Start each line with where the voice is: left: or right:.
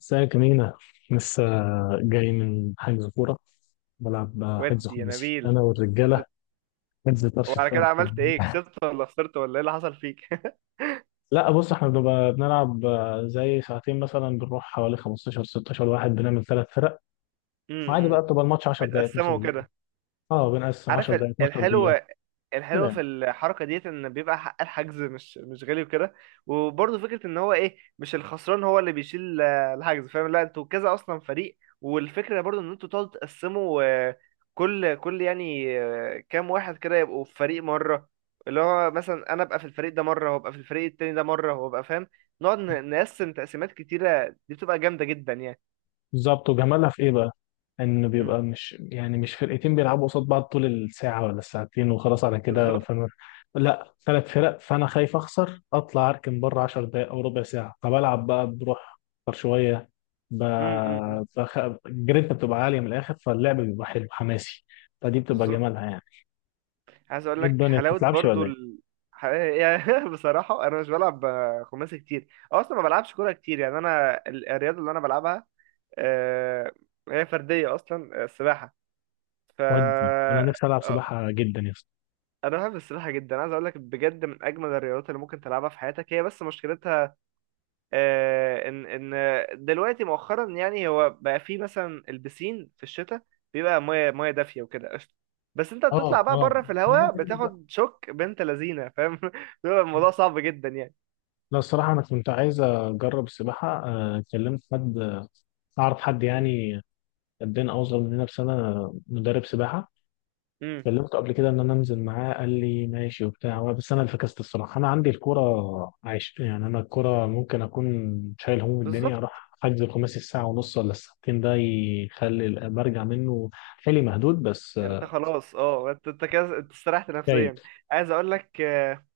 left: ازيك يا مينا؟ لسه جاي من حجز كورة. بلعب حجز
right: ودي يا
left: خماسي
right: نبيل.
left: أنا والرجالة،
right: كنت-
left: حجز طرش في
right: وعلى كده
left: طرش
right: عملت
left: يعني.
right: ايه؟ كسبت ولا خسرت ولا ايه اللي حصل فيك؟
left: لا بص، احنا بنبقى بنلعب زي ساعتين مثلا، بنروح حوالي 15 16 واحد، بنعمل ثلاث فرق. وعادي
right: امم،
left: بقى بتبقى الماتش 10 دقايق 12
right: متقسمه
left: دقيقة.
right: وكده.
left: اه، بنقسم
right: عارف
left: 10 دقايق 12 دقيقة
right: الحلو،
left: كده
right: الحلو
left: يعني.
right: في الحركه ديت ان بيبقى حق الحجز مش غالي وكده. وبرضه فكره ان هو ايه، مش الخسران هو اللي بيشيل الحجز، فاهم؟ لا انتوا كذا اصلا فريق، والفكره برضه ان انتوا تقعدوا تقسموا، كل يعني كام واحد كده يبقوا في فريق مره. اللي هو مثلا انا ابقى في الفريق ده مره، وابقى في الفريق التاني ده مره، وابقى فاهم، نقعد نقسم تقسيمات كتيره، دي بتبقى جامده جدا يعني.
left: بالظبط. وجمالها في ايه بقى؟ ان
right: مم.
left: بيبقى مش يعني مش فرقتين بيلعبوا قصاد بعض طول الساعه ولا الساعتين وخلاص على كده،
right: بالظبط.
left: فانا، لا، ثلاث فرق، فانا خايف اخسر اطلع اركن بره 10 دقائق او ربع ساعه، فبلعب بقى، بروح اكتر شويه. ب...
right: امم.
left: بخ... الجرينتا بتبقى عاليه من الاخر، فاللعب بيبقى حلو حماسي. فدي بتبقى
right: بالظبط.
left: جمالها يعني.
right: عايز اقول
left: ايه
right: لك
left: الدنيا ما
right: حلاوه
left: بتتلعبش
right: برضو
left: ولا ايه؟
right: يعني بصراحه انا مش بلعب خماسي كتير، أو اصلا ما بلعبش كوره كتير يعني. انا الرياضه اللي انا بلعبها، آه، هي فرديه اصلا، السباحه. ف
left: ودي انا
right: آه،
left: نفسي العب سباحه جدا يا اسطى.
right: انا بحب السباحه جدا. عايز اقول لك بجد، من اجمل الرياضات اللي ممكن تلعبها في حياتك هي، بس مشكلتها آه، ان ان دلوقتي مؤخرا يعني، هو بقى في مثلا البسين في الشتاء بيبقى ميه ميه دافيه وكده قشطه، بس انت بتطلع
left: اه
right: بقى
left: اه،
right: بره في
left: يعني هي
right: الهواء
left: بجد
right: بتاخد شوك بنت لذينه فاهم بيبقى الموضوع
left: بقى.
right: صعب جدا يعني.
left: لا الصراحة أنا كنت عايز أجرب السباحة، كلمت حد، أعرف حد يعني قدنا، أوصل مننا بسنة، مدرب سباحة.
right: امم.
left: كلمته قبل كده إن أنا أنزل معاه، قال لي ماشي وبتاع، هو بس أنا اللي فكست الصراحة. أنا عندي الكورة عايش يعني، أنا الكورة ممكن أكون شايل هموم الدنيا
right: بالظبط.
left: أروح حجز الخماسي الساعة ونص ولا الساعتين، ده يخلي برجع منه حيلي مهدود، بس
right: انت خلاص، اه، انت، انت كده استريحت
left: جيد.
right: نفسيا. عايز اقول لك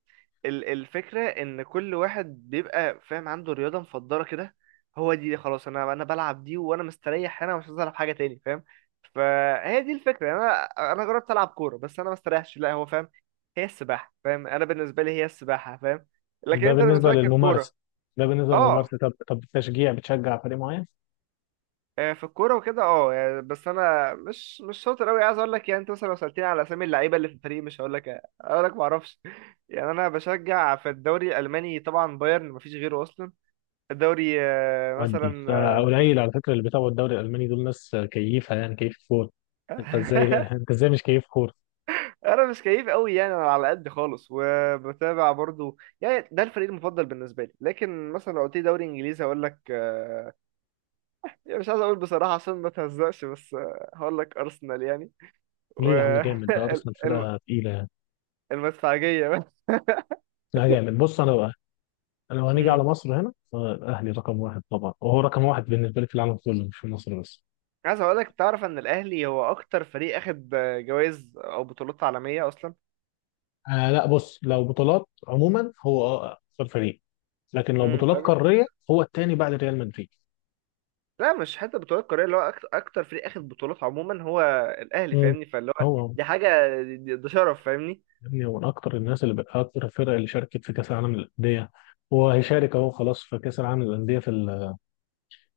right: الفكرة إن كل واحد بيبقى فاهم عنده رياضة مفضلة كده، هو دي خلاص. أنا بلعب دي وأنا مستريح هنا، مش عايز ألعب حاجة تاني فاهم. فهي دي الفكرة يعني. أنا جربت ألعب كورة بس أنا ما استريحش لا، هو فاهم، هي السباحة فاهم، أنا بالنسبة لي هي السباحة فاهم، لكن
left: ده
right: أنت
left: بالنسبة
right: بالنسبة لك
left: للممارسة،
right: الكورة.
left: ده بالنسبة
right: أه،
left: للممارسة طب التشجيع، بتشجع فريق معين؟
right: في الكورة وكده أه يعني، بس أنا مش شاطر أوي عايز أقول لك يعني. أنت مثلا لو سألتني على أسامي اللعيبة اللي في الفريق مش هقول لك، هقول لك معرفش يعني. انا بشجع في الدوري الالماني طبعا بايرن، مفيش غيره اصلا. الدوري
left: ودي
right: مثلا
left: فقليل على
right: إيه؟
left: فكره اللي بيتابعوا الدوري الالماني، دول ناس كيفه يعني، كيف كوره. انت ازاي، انت ازاي مش كيف كوره؟
right: انا مش كيف قوي يعني، انا على قد خالص وبتابع برضو يعني، ده الفريق المفضل بالنسبه لي. لكن مثلا لو قلت لي دوري انجليزي هقول لك يعني مش عايز اقول بصراحه عشان ما تهزقش، بس هقول لك ارسنال يعني. و
left: ليه يا عم جامد، ده
right: ال-
left: ارسنال
right: الم-
left: فرقه تقيله يعني.
right: المدفعجيه بس.
left: لا جامد، بص انا بقى، انا لو هنيجي على
right: أمم.
left: مصر هنا، الاهلي رقم واحد طبعا، وهو رقم واحد بالنسبه لي في العالم كله، مش في مصر بس.
right: عايز اقول لك تعرف ان الاهلي هو اكتر فريق اخد جوائز او بطولات عالميه اصلا.
left: آه لا بص، لو بطولات عموما هو اه، اكثر فريق، لكن لو بطولات
right: امم.
left: قاريه هو الثاني بعد ريال مدريد.
right: لا مش حتى بطولات قارية، اللي هو أكتر فريق أخد بطولات عموما هو الأهلي
left: مم.
right: فاهمني، فاللي هو
left: هو هو.
right: دي حاجة، ده شرف فاهمني.
left: يا ابني هو من اكتر الناس اللي بقى، اكتر الفرق اللي شاركت في كاس العالم للانديه، وهيشارك اهو خلاص في كاس العالم للانديه في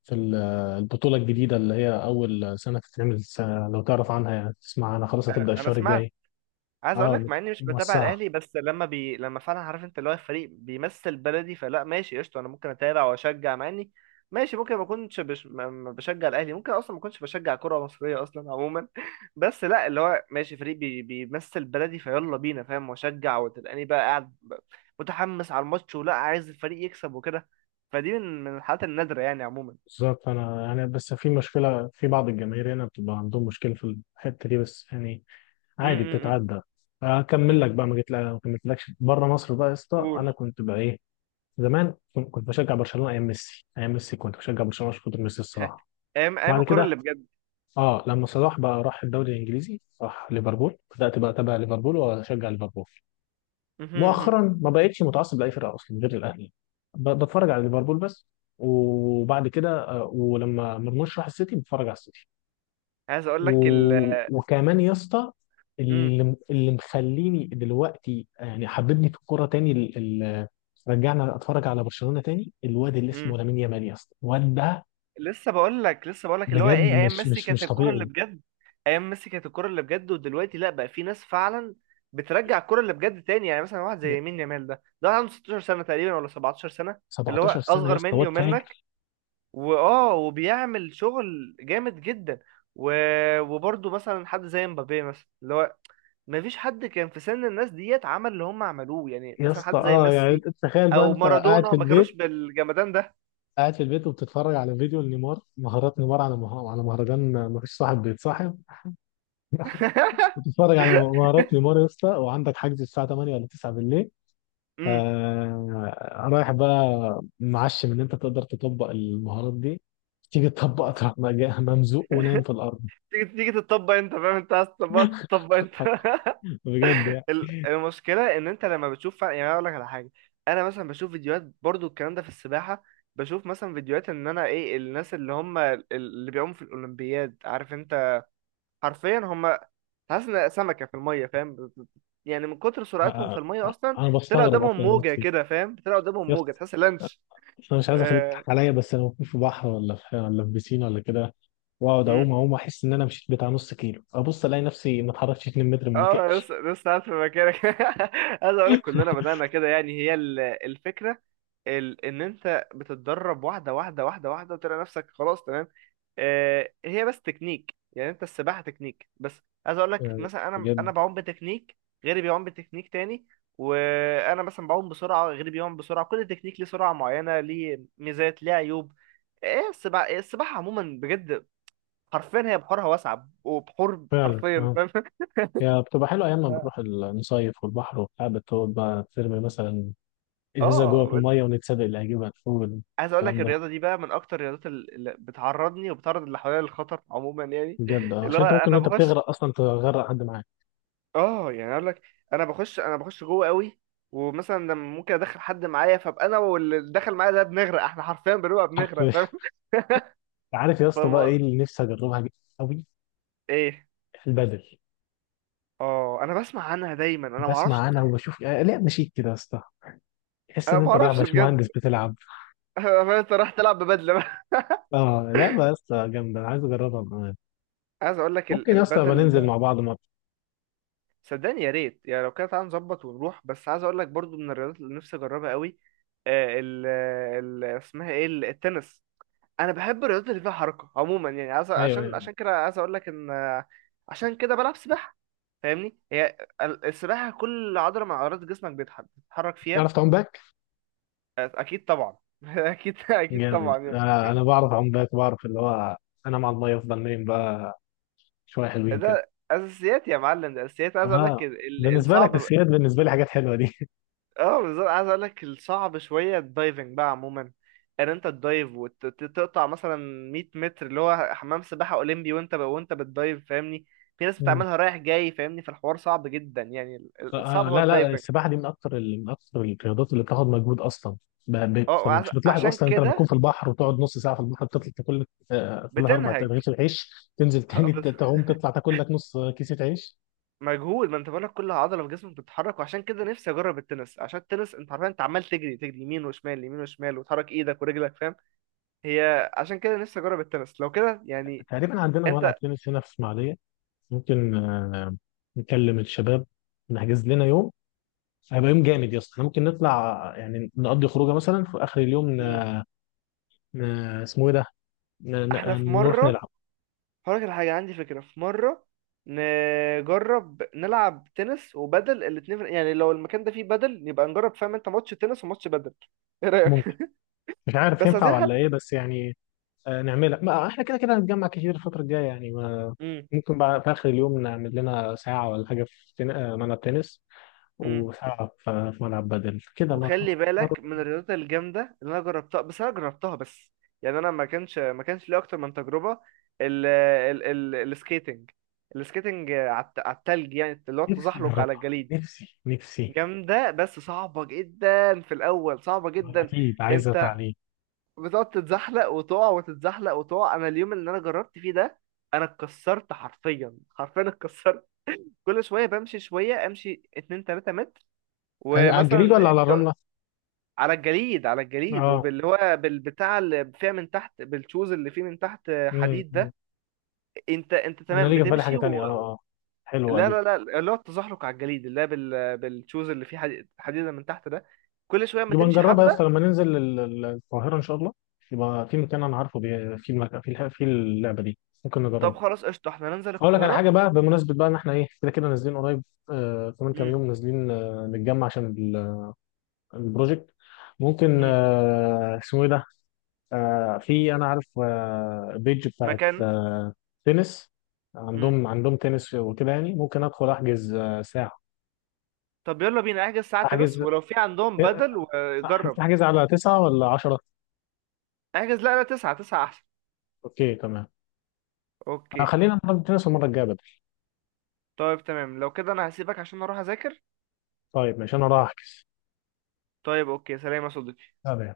left: في ال- البطولة الجديدة اللي هي أول سنة تتعمل لو تعرف عنها يعني، تسمع عنها، خلاص هتبدأ
right: أنا
left: الشهر
right: سمعت.
left: الجاي.
right: عايز اقول
left: اه
right: لك مع اني مش بتابع
left: موسعة.
right: الاهلي، بس لما فعلا عارف انت اللي هو الفريق بيمثل بلدي فلا ماشي قشطه، انا ممكن اتابع واشجع. مع اني ماشي ممكن ما بشجع الاهلي، ممكن اصلا ما اكونش بشجع كره مصريه اصلا عموما بس لا اللي هو ماشي، فريق بيمثل بلدي فيلا بينا فاهم، واشجع وتلقاني بقى قاعد متحمس على الماتش ولا عايز الفريق يكسب وكده. فدي من الحالات النادره يعني عموما.
left: بالظبط. أنا يعني بس في مشكلة في بعض الجماهير هنا، بتبقى عندهم مشكلة في الحتة دي بس يعني، عادي
right: امم.
left: بتتعدى. أكمل
right: امم.
left: لك بقى ما جيت ما كملتلكش بره مصر بقى يا اسطى. أنا
right: قول.
left: كنت بقى إيه، زمان كنت بشجع برشلونة أيام ميسي، أيام ميسي كنت بشجع برشلونة عشان خاطر ميسي الصراحة.
right: ايام، ايام
left: بعد
right: الكره
left: كده
right: اللي بجد.
left: اه، لما صلاح بقى راح الدوري الانجليزي، راح ليفربول، بدات بقى اتابع ليفربول واشجع ليفربول.
right: م- م- م.
left: مؤخرا ما بقتش متعصب لاي فرقه اصلا غير الاهلي. بتفرج على ليفربول بس، وبعد كده ولما مرموش راح السيتي، بتفرج على السيتي.
right: عايز اقول لك
left: وكمان يا اسطى، اللي اللي مخليني دلوقتي يعني حببني في الكوره تاني، ال... رجعنا اتفرج على برشلونه تاني، الواد اللي اسمه
right: امم.
left: لامين يامال، يا اسطى الواد ده
right: لسه بقول لك، لسه بقول لك اللي هو
left: بجد
right: ايه، ايام
left: مش
right: ميسي
left: مش
right: كانت
left: مش
right: الكرة اللي
left: طبيعي.
right: بجد. ايام ميسي كانت الكرة اللي بجد، ودلوقتي لا بقى في ناس فعلا بترجع الكرة اللي بجد تاني يعني. مثلا واحد
left: يا-
right: زي يمين يامال ده واحد عنده 16 سنة تقريبا ولا 17 سنة، اللي
left: 17
right: هو
left: سنه يا
right: اصغر
left: اسطى،
right: مني
left: واد
right: ومنك،
left: فاجر.
right: واه وبيعمل شغل جامد جدا. و، وبرضه مثلا حد زي مبابي مثلا، اللي هو مفيش حد كان في سن الناس ديت عمل اللي هم عملوه يعني.
left: يا
right: مثلا
left: اسطى،
right: حد زي
left: اه يعني
right: ميسي
left: تخيل بقى
right: او
left: انت قاعد
right: مارادونا
left: في
right: ما كانوش
left: البيت،
right: بالجمدان ده.
left: قاعد في البيت وبتتفرج على فيديو لنيمار، مهارات نيمار على على مهرجان ما فيش صاحب بيتصاحب. بتتفرج على مهارات نيمار يا اسطى، وعندك حجز الساعة 8 ولا 9 بالليل.
right: امم.
left: رايح بقى، معشم ان انت تقدر تطبق المهارات دي، تيجي تطبق، تروح ممزوق ونايم في الارض.
right: تيجي تطبق، انت فاهم، انت عايز تطبقها تطبق انت
left: بجد يعني.
right: المشكله ان انت لما بتشوف يعني انا اقول لك على حاجه. انا مثلا بشوف فيديوهات برضو الكلام ده في السباحه. بشوف مثلا فيديوهات ان انا ايه، الناس اللي هم اللي بيعوموا في الاولمبياد، عارف انت، حرفيا هم، حاسس ان سمكه في الميه فاهم، يعني من كتر سرعتهم في
left: آه،
right: الميه اصلا،
left: انا
right: طلع
left: بستغرب
right: قدامهم
left: اصلا
right: موجه
left: نفسي.
right: كده فاهم، طلع قدامهم موجه
left: يس.
right: تحس لانش.
left: انا مش عايز اخليك
right: آه.
left: تضحك عليا، بس انا ممكن في بحر ولا في ولا في بيسين ولا كده، واقعد اعوم اعوم، احس ان انا مشيت بتاع نص كيلو، ابص الاقي نفسي ما اتحركتش 2 متر من مكاني.
right: اه لسه، لسه قاعد في مكانك عايز اقول لك كلنا بدأنا كده يعني. هي الفكرة ان انت بتتدرب واحدة، وتلاقي نفسك خلاص تمام. آه هي بس تكنيك يعني، انت السباحة تكنيك بس. عايز اقول لك
left: آه،
right: مثلا، انا
left: بجد
right: انا بعوم بتكنيك، غيري بيعوم بتكنيك تاني. وانا مثلا بعوم بسرعة، غيري بيعوم بسرعة، كل تكنيك ليه سرعة معينة، ليه ميزات، ليه عيوب. ايه السباحة، السباحة عموما بجد حرفيا هي بحورها واسعة، وبحور
left: فعلا
right: حرفيا
left: اه.
right: فاهم
left: هي بتبقى حلوه ايام ما بنروح نصيف والبحر وبتاع، بتقعد بقى ترمي مثلا ازازه جوه
right: اه.
left: في الميه، ونتسابق اللي هيجيبها فوق.
right: عايز اقول لك
left: الكلام ده
right: الرياضه دي بقى من اكتر الرياضات اللي بتعرضني وبتعرض اللي حواليا للخطر عموما يعني.
left: بجد اه،
right: اللي
left: عشان
right: هو
left: انت ممكن
right: انا
left: وانت
right: بخش،
left: بتغرق اصلا تغرق حد معاك.
right: اه يعني اقول لك، انا بخش، انا بخش جوه قوي. ومثلا لما ممكن ادخل حد معايا، فابقى انا واللي دخل معايا ده بنغرق، احنا حرفيا بنغرق فاهم.
left: عارف يا اسطى بقى ايه
right: فالموضوع-
left: اللي نفسي اجربها قوي؟
right: ايه؟
left: البدل.
right: اه انا بسمع عنها دايما، انا ما
left: بسمع
right: اعرفش.
left: عنها وبشوف، لعبه شيك كده يا اسطى، تحس
right: انا
left: ان
right: ما
left: انت رايح
right: اعرفش بجد.
left: باشمهندس بتلعب.
right: انت رايح تلعب ببدله بقى؟
left: اه لعبه يا اسطى جامده، انا عايز اجربها.
right: عايز اقول لك
left: ممكن يا اسطى يبقى
right: البدل،
left: ننزل مع بعض ماتش.
right: صدقني يا ريت يعني. لو كده تعالى نظبط ونروح. بس عايز اقول لك برضو من الرياضات اللي نفسي اجربها قوي آه، ال ال اسمها ايه، التنس. انا بحب الرياضات اللي فيها حركه عموما يعني. عايز،
left: ايوه
right: عشان
left: يعني.
right: عشان كده عايز اقول لك ان عشان كده بلعب سباحه فاهمني. هي السباحه كل عضله من عضلات جسمك بتتحرك فيها.
left: تعرف تعوم باك؟
right: اكيد طبعا اكيد
left: جامد.
right: طبعا يعني.
left: آه انا بعرف اعوم باك، بعرف اللي هو، انا مع الميه افضل نايم بقى شويه حلوين كده.
right: ده اساسيات يا معلم، ده اساسيات. عايز اقول لك
left: اه بالنسبه لك
right: الصعب،
left: السياد، بالنسبه لي حاجات حلوه دي.
right: اه بالظبط، عايز اقول لك الصعب شويه الدايفنج بقى عموما، ان انت تدايف وتقطع مثلا 100 متر اللي هو حمام سباحه اولمبي، وانت وانت بتدايف فاهمني. في ناس
left: مم.
right: بتعملها رايح جاي فاهمني، فالحوار صعب جدا يعني،
left: آه
right: الصعب هو
left: لا لا،
right: الدايفنج.
left: السباحه دي من اكتر من اكتر الرياضات اللي بتاخد مجهود اصلا.
right: اه
left: مش بتلاحظ
right: عشان
left: اصلا انت لما تكون
right: كده
left: في البحر وتقعد نص ساعه في البحر، بتطلع تاكل لك ثلاث اربع
right: بتنهج.
left: رغيف العيش. تنزل تاني
right: بس
left: تعوم تطلع تاكل لك نص كيسه عيش.
right: مجهود، ما انت بقولك كل عضله في جسمك بتتحرك، وعشان كده نفسي اجرب التنس، عشان التنس انت عارف انت عمال تجري، تجري يمين وشمال، يمين وشمال، وتحرك ايدك ورجلك فاهم. هي عشان كده نفسي اجرب التنس لو كده يعني.
left: تقريبا عندنا ملعب
right: انت،
left: تنس هنا في اسماعيليه. ممكن نكلم الشباب، نحجز لنا يوم. هيبقى يوم جامد يا اسطى، احنا ممكن نطلع يعني نقضي خروجه مثلا في اخر اليوم، ن... اسمه ايه ده، ن...
right: احنا في
left: ن... نروح
right: مرة،
left: نلعب.
right: هقولك على حاجة، عندي فكرة. في مرة نجرب نلعب تنس وبدل الاتنين، يعني لو المكان ده فيه بدل يبقى نجرب فاهم انت، ماتش تنس وماتش بدل، ايه رأيك؟
left: ممكن، مش عارف
right: بس
left: ينفع
right: عايزين
left: ولا
right: حد.
left: ايه بس يعني، نعملها، ما احنا كده كده هنتجمع كتير الفتره الجايه يعني. ما
right: امم.
left: ممكن بقى في اخر اليوم نعمل لنا ساعه ولا حاجه في تن... آه، ملعب تنس،
right: امم.
left: وساعه في في ملعب بدل كده،
right: وخلي
left: مره مره.
right: بالك من الرياضات الجامدة اللي انا جربتها، بس انا جربتها بس يعني، انا ما كانش لي اكتر من تجربة ال ال ال السكيتنج، السكيتنج على على التلج، يعني اللي هو
left: نفسي
right: التزحلق على
left: اجربها.
right: الجليد.
left: نفسي.
right: جامدة بس صعبة جدا في الأول، صعبة جدا.
left: اكيد عايزه
right: انت
left: تعليم.
right: بتقعد تتزحلق وتقع، وتتزحلق وتقع. انا اليوم اللي انا جربت فيه ده انا اتكسرت، حرفيا حرفيا اتكسرت. كل شويه بمشي شويه، امشي 2 3 متر
left: على الجليد
right: ومثلا
left: ولا على
right: ت-
left: الرمله؟
right: على الجليد، على الجليد،
left: اه.
right: وباللي هو بالبتاع اللي فيها من تحت، بالشوز اللي فيه من تحت حديد
left: أمم.
right: ده. انت، انت
left: انا
right: تمام
left: ليه جه في بالي حاجه
right: بتمشي
left: تانية اه.
right: و...
left: اه حلوه
right: لا لا
left: دي.
right: لا، اللي هو التزحلق على الجليد اللي هو بالشوز اللي فيه حديد، حديده من تحت ده، كل شويه ما
left: يبقى
right: تمشي
left: نجربها يا
right: حبه.
left: اسطى لما ننزل القاهره ان شاء الله. يبقى في مكان انا عارفه في المكان في في اللعبه دي، ممكن
right: طب
left: نجربها.
right: خلاص قشطه، احنا ننزل
left: اقول لك على حاجه
right: القاهره.
left: بقى بمناسبه بقى ان احنا ايه، كده كده نازلين قريب. آه كمان كام
right: امم.
left: يوم نازلين، آه نتجمع عشان البروجكت. ممكن
right: امم.
left: اسمه ايه ده، في انا عارف، بيج بتاعت
right: مكان.
left: تنس، عندهم عندهم تنس وكده يعني، ممكن ادخل احجز ساعة.
right: طب يلا بينا، احجز ساعة
left: احجز
right: تنس، ولو في عندهم
left: آه،
right: بدل وجرب.
left: احجز على تسعة ولا عشرة؟
right: احجز، لا لا، تسعة، تسعة احسن.
left: اوكي تمام.
right: اوكي.
left: خلينا نلعب تنس المرة الجاية بدل.
right: طيب تمام، لو كده انا هسيبك عشان اروح اذاكر.
left: طيب ماشي، انا راح احجز.
right: طيب اوكي، سلام يا صديقي.
left: سلام.